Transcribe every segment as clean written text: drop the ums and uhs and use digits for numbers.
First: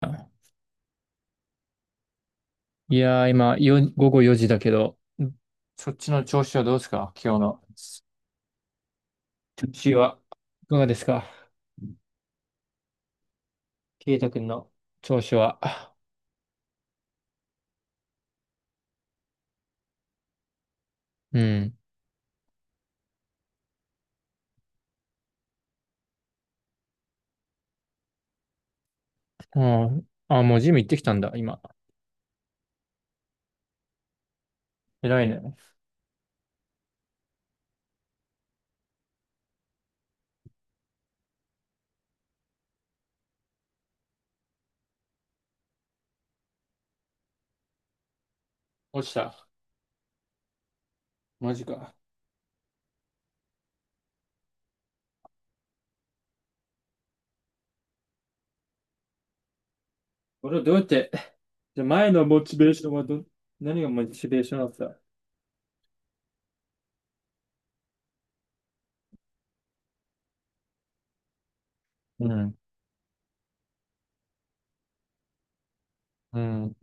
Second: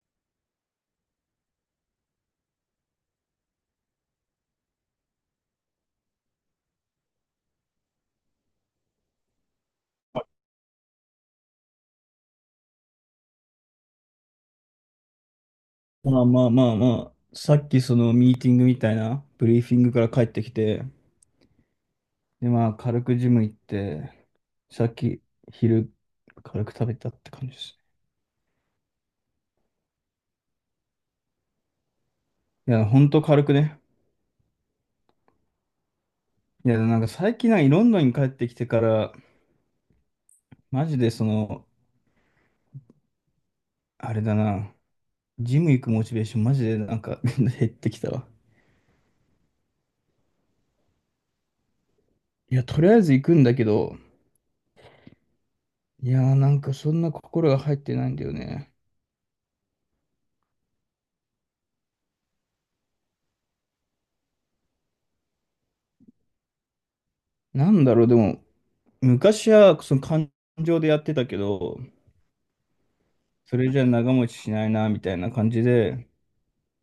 あいやー、今、午後4時だけど、そっちの調子はどうですか今日の？調子は？いかがですかケイタ君の調子は？まあまあまあまあ、さっきそのミーティングみたいな、ブリーフィングから帰ってきて、うん。でまあ軽くジム行って、さっき昼軽く食べたって感じです。あーあー、もうジム行ってきたんだ、今。いや、ほんと軽くね。偉いね。いや、なんか最近なんかロンドンに帰ってきてから、マジでその、あれだな、ジム行くモチベーションマジでなんか 減ってきたわ。落ちた。マジか。いや、とりあえず行くんだけど、いやーなんかそんな心が入ってないんだよね。俺はどうやって、じゃあ前のモチベーションは何がモチベーションだった？なんだろう、でも、昔はその感情でやってたけど、うん。それじゃ長持ちしないな、みたいな感じで、うん。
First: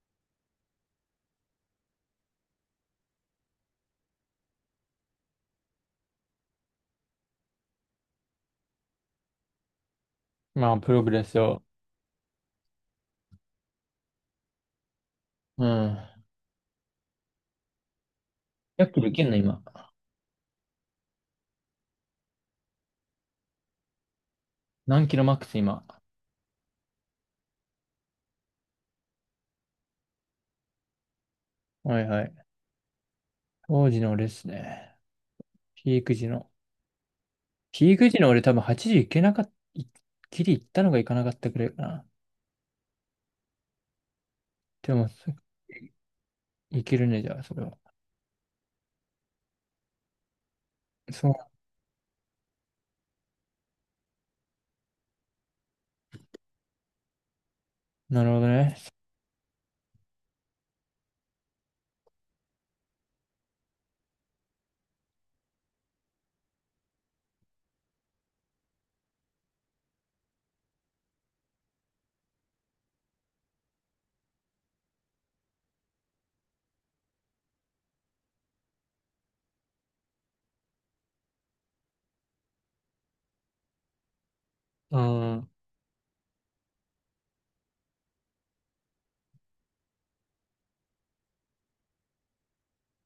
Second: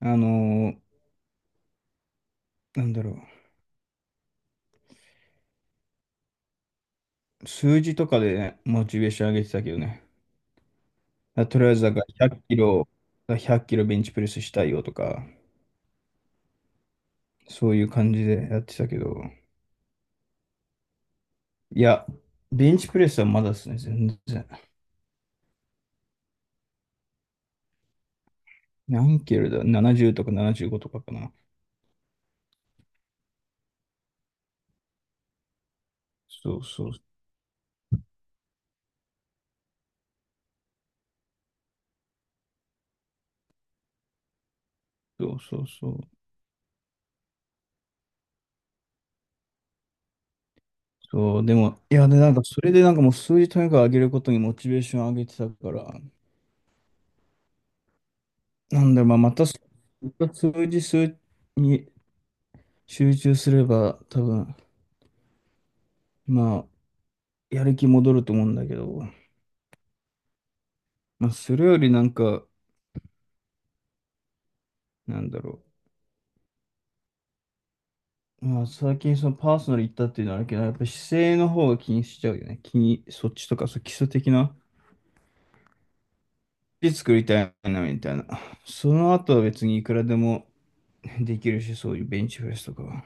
あのーなんだろう、数字とかでね、モチベーション上げてたけどね。まあ、プログレスだとを。りあえず、だから100キロ、100キロベンチプレスしたいよとか、うん。そういう感じでやって100たけキロいど、けんの、今？いや、ベンチプレスはまだですね、全然。何キロマックス、今？何キロだ ?70 とか75とかかな。はいはい。当時のレースね。ピーク時の。そうそうピーク時の俺多分8時いけなかった、ギリ行ったのがいかなかったくらいかな。でも、そうそうそう。いけるね、じゃあ、それは。そそう、でも、いや、で、なんか、それでなんかもう数字とにかく上げることにモチベーション上げてたから、う、なるほどね。なんだろう、まあ、またそ数字数に集中すれば、多分、まあ、やる気戻ると思うんだけど、まあ、それよりなんか、なんだろう、まあ、最近そのパーソナル行ったっていうのはあるけど、やっぱ姿勢の方が気にしちゃうよね。気に、そっちとか、そう基礎的な、うん、で作りたいな、みたいな。その後は別にいくらでもできるし、そういうベンチプレスとかは。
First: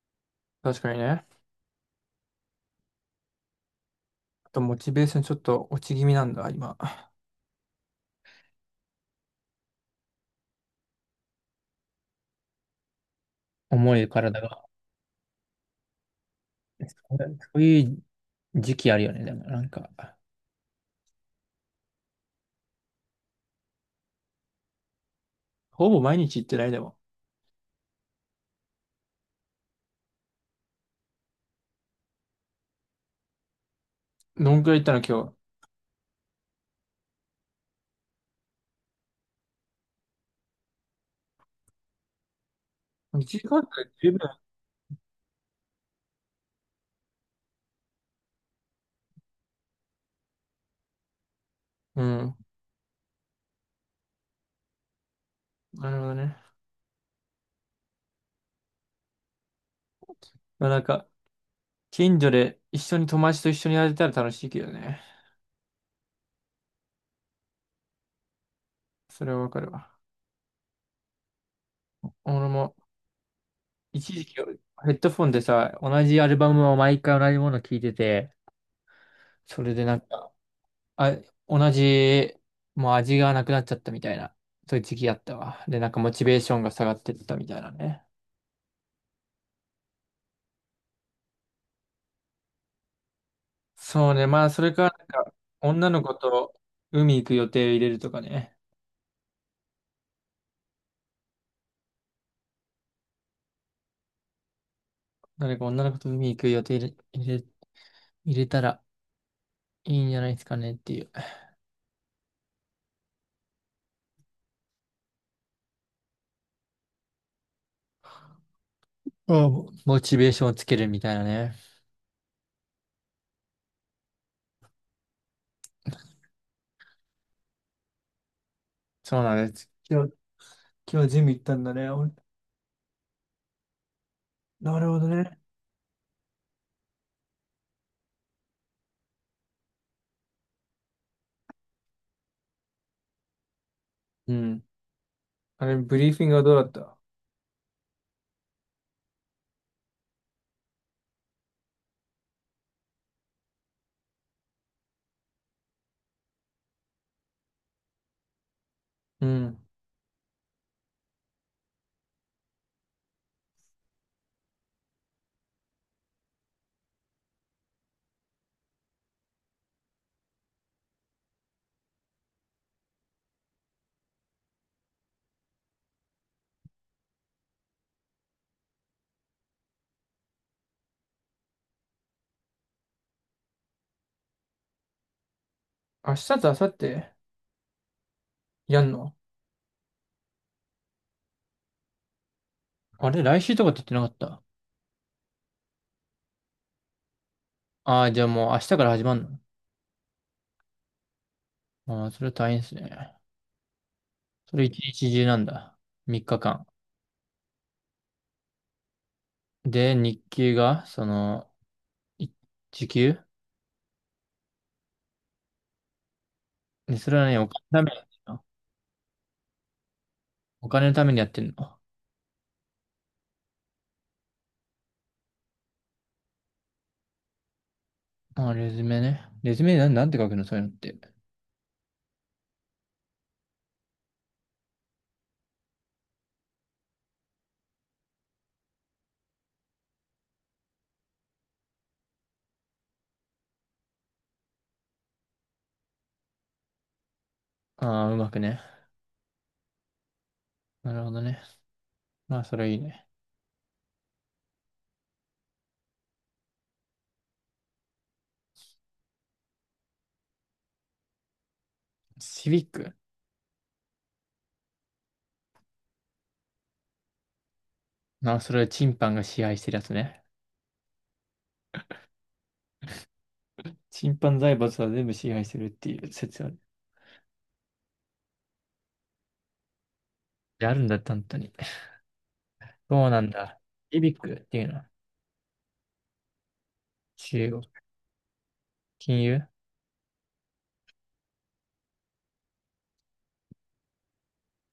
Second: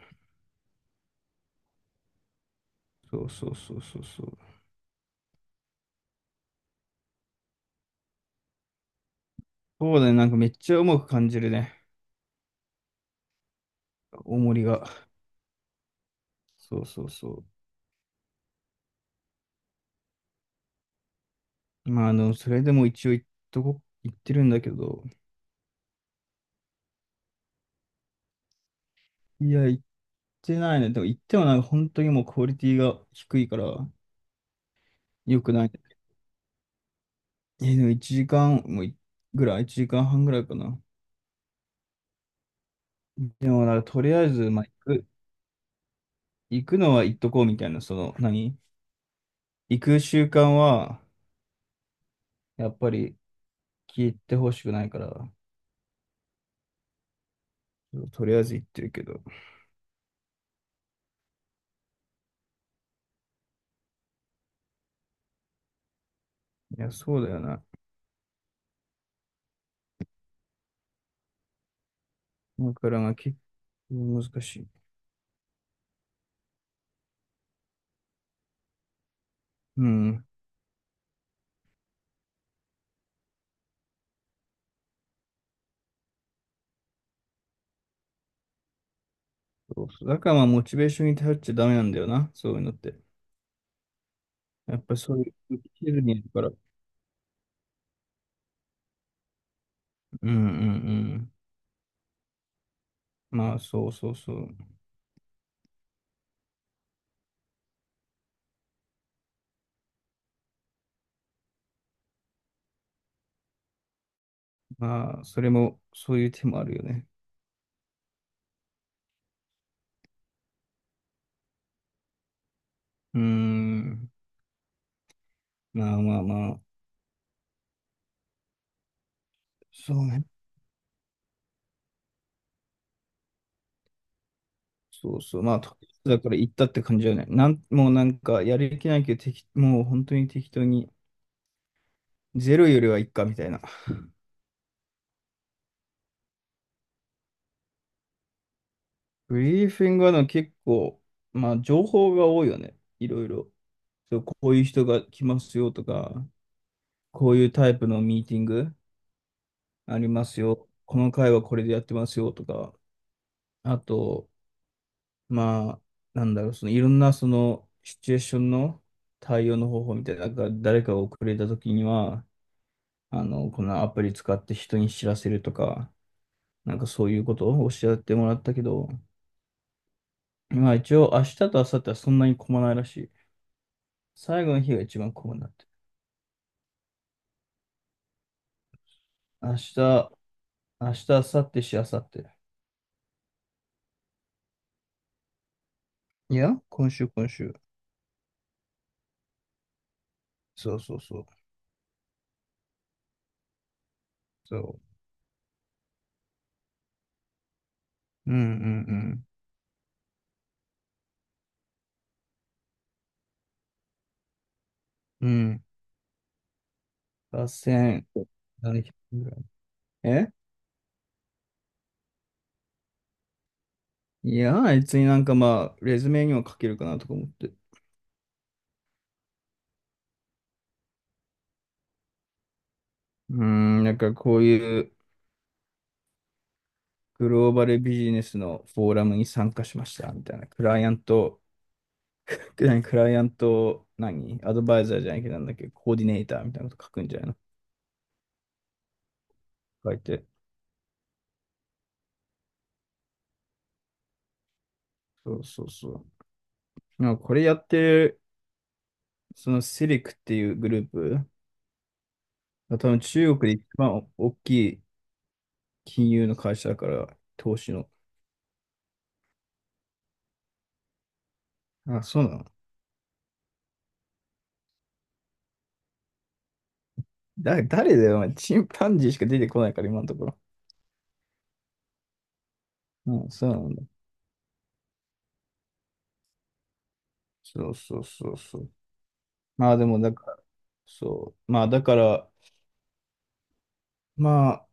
確かにね。そうそうそうそうそう。あと、モチベーションちょっと落ち気味なんだ、今。そうだね、なんかめっちゃ重く感じるね。重い体重りが。が。そうそうそう。そういう時期あるよね、でも、なんか。まあ、あの、それでも一応言ってるんだけど、ほぼ毎日行ってない、でも。いや、言ってないね。でも言ってもなんか本当にもうクオリティが低いからどんくらい行ったの、今日？良くないね。え、でも1時間もいぐらい、1時間半ぐらいかな。1で時間もなくんらいかと十り分。あえず、まあ、く、行くのは行っとこうみたいな、その、何行く習慣は、うん、やっぱり聞いてほしくないから、なるほどね。とりあえず行ってるけど。まあ、なんか、近所で一緒に友達と一緒にやれたら楽しいけどね。いや、そうだよな。それはわかるわ。俺だもからまあ結一構時期難ヘしい。ッドフォンでさ、同じアルバムを毎回同じもの聴いてて、それでうなんん。か、あ、同じ、もう味がなくなっちゃったみたいな、そういう時期あったわ。で、なんかモチベーションが下がってったみたいなね。そうそう。だからまあ、モチベーションに頼っちゃダメなんだよな、そういうのって。そうね、まあそれやっか、ぱりなんそういか、う、生き女てるのに子いるから。と海行く予定を入れるとかね。うんうんうん。まあ、そうそうそう。誰か女の子と海行く予定れ、入れ、入れたらいいんじゃないですかねっていう。あまあ、それも、そういう手もあるよね。あもうモチベーションをつけるみたいなね。うーん。まあまあまあ、そうなんです。そ今う日、ね。今日ジム行ったんだね。おなるほどそうね。そう。まあ、とりあえずだから行ったって感じだよね。もうなんか、やる気ないけど、もう本当に適当に、ゼロよりはいっか、みたいな。うん。あれ、ブリーフィングはどうだった？ブリーフィングはでも結構、まあ、情報が多いよね。いろいろ。そう、こういう人が来ますよとか。こういうタイプのミーティングうん。ありますよ。この回はこれでやってますよとか、あと、まあ、なんだろう、そのいろんなそのシチュエーションの対応の方法みたいな、なんか誰かが遅れた時には、あの、このアプリ使って人に知らせるとか、なんかそういうことをおっしゃってもらったけど、まあ一応明日と明後日はそんなに混まないらしい。最後の日が一番混むんだって。明日と明後日やんの？明日、明日、明後日。あれ来週とかって言ってなかった？いや、今週、今週。ああー、じゃあもう明日から始まるの？そうそうそう。ああー、それ大変ですね。そそれ一う。日中なんだ。3日間。うんうんで、日給が、その、い時給うん。うん。ね、それはね、お金のためにやってんの？8700ぐらい。えお金のためにやってんの？いや、別になんかまあ、レズメには書けるかなとか思って。うああ、レズメね。レズメなんて書くのそういうのって？ーん、なんかこういうグローバルビジネスのフォーラムに参加しましたみたいな。クライアント、何クライアント、何アドバイザーじゃないけどなんだっけ、コーディネーターみたいなこと書くんじゃないのああ、うまくね。書いて。なるほどね。まあ、それいいね。そうそうそう。なんかこれやってる、そのセリクっていうグループ、シビッ多ク。分中国で一番大きい金融の会社だから、投資の。まあ、それはチンパンが支配してるやつね。あ、そうなの。チンパン財閥は全部支配してるっていう説ある。誰だよ、お前 チンパンジーしか出てこないから、今のところ。であるんだっ本当に。そうなうんん、そうだ。なんだ。イビックっていうのは中国。そうそうそうそう。金融まあでも、だから、そう。まあだから、まあ、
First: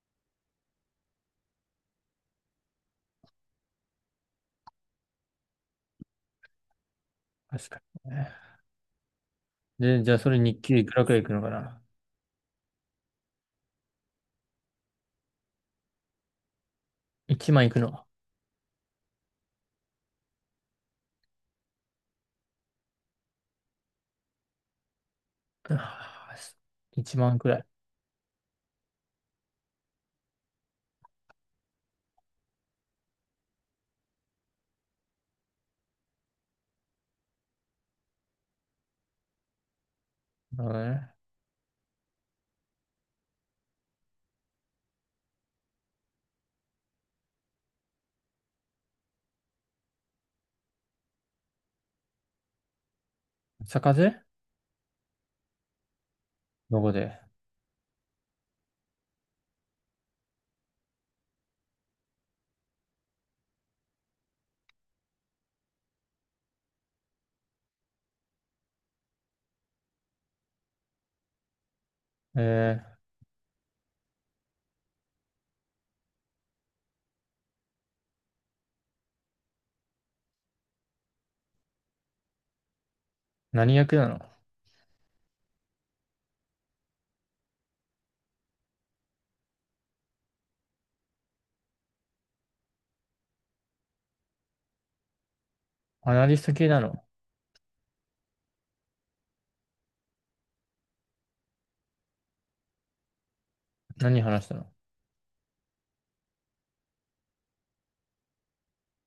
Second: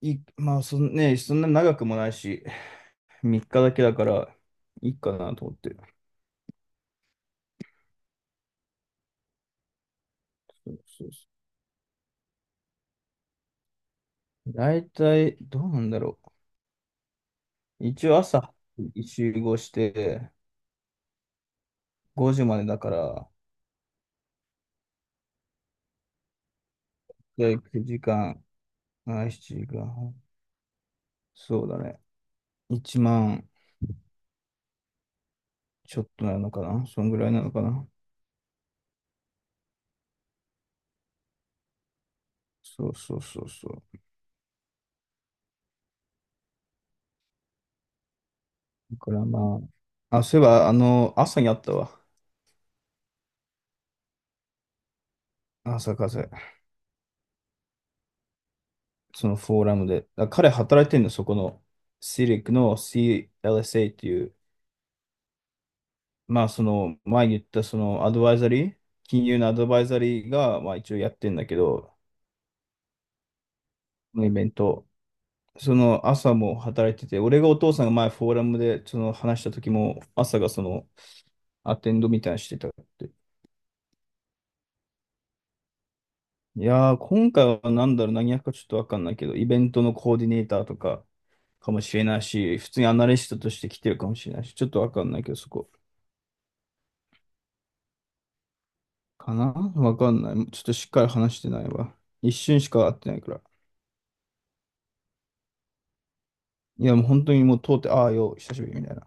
い、まあそんね、そんな長くもないし、3日だけだから、いいかなと思ってる。確かにね。で、じゃあそれ日そう給いくらそくうらいいそくのかな？ う。大体、どうなんだろ 1 万いくう。の？一応朝、集合して、5時までだから、1万くらい。9時間、ま7時間。そうだね。1万ちょっとなのかなそんぐらいなのかな、なるほどね。そうそうそうそう。だからまあ、あ、そういえば、あの、朝にあったわ。坂税。朝風。どこで？そのフォーラムで。あ彼働いてんの、そこの。シリックの CLSA っていう、まあその、前言ったそのアドバイザリー、金融のアドバイザリーが、まあ一応やってんだけど、えー、このイベント。その朝も働いてて、俺がお父さんが前フォーラムでその話した時も、朝がその、アテンドみたいなのしてたって。何役なの？いやー、今回はなんだろう、何役かちょっとわかんないけど、イベントのコーディネーターとかかもしれないし、普通にアナリストとして来てるかもしれないし、ちょっとわかんないけど、そこ。アナリスト系なの？かなわかんない。ちょっとしっかり話してないわ。一瞬しか会ってないから。何話したの？いや、もう本当にもう通って、ああよ、久しぶりみたいな。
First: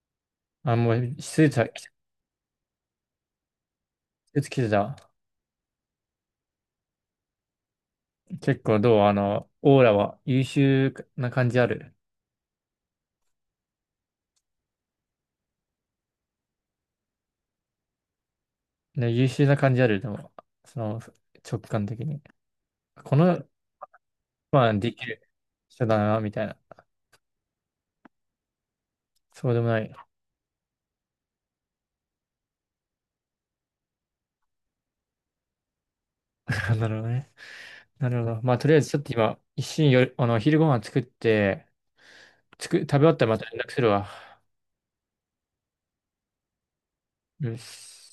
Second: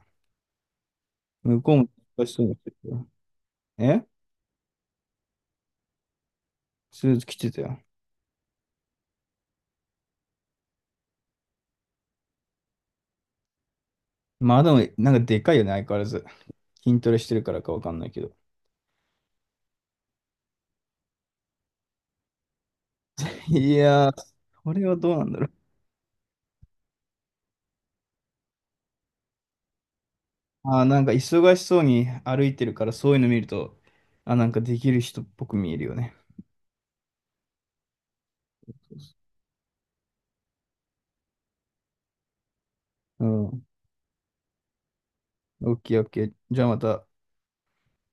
あ、もう、向こうもス忙しそうにしてるよ。え、ーツ着てた？スーツ着てたよ。結構どうあの、オーラは優秀な感じある？まあでも、なんかでかいよね、相変わらず。筋トレしてるからかわかんないけど。で優秀な感じある、でも、その直感的に。この、いやー、まあ、これではきどうなるんだろう。人だな、みたいな。そうでもない。あー、なんか忙しそうに歩いてるから、そういうの見ると、あ、なんかできる人っぽく見えるよね。なるほどね。なるほど。まあ、とりあえずちょっと今、一瞬よ、昼ご飯作って、食べ終わったうらまた連ん。絡するわ。オッケーオッケー。じゃあまた。よし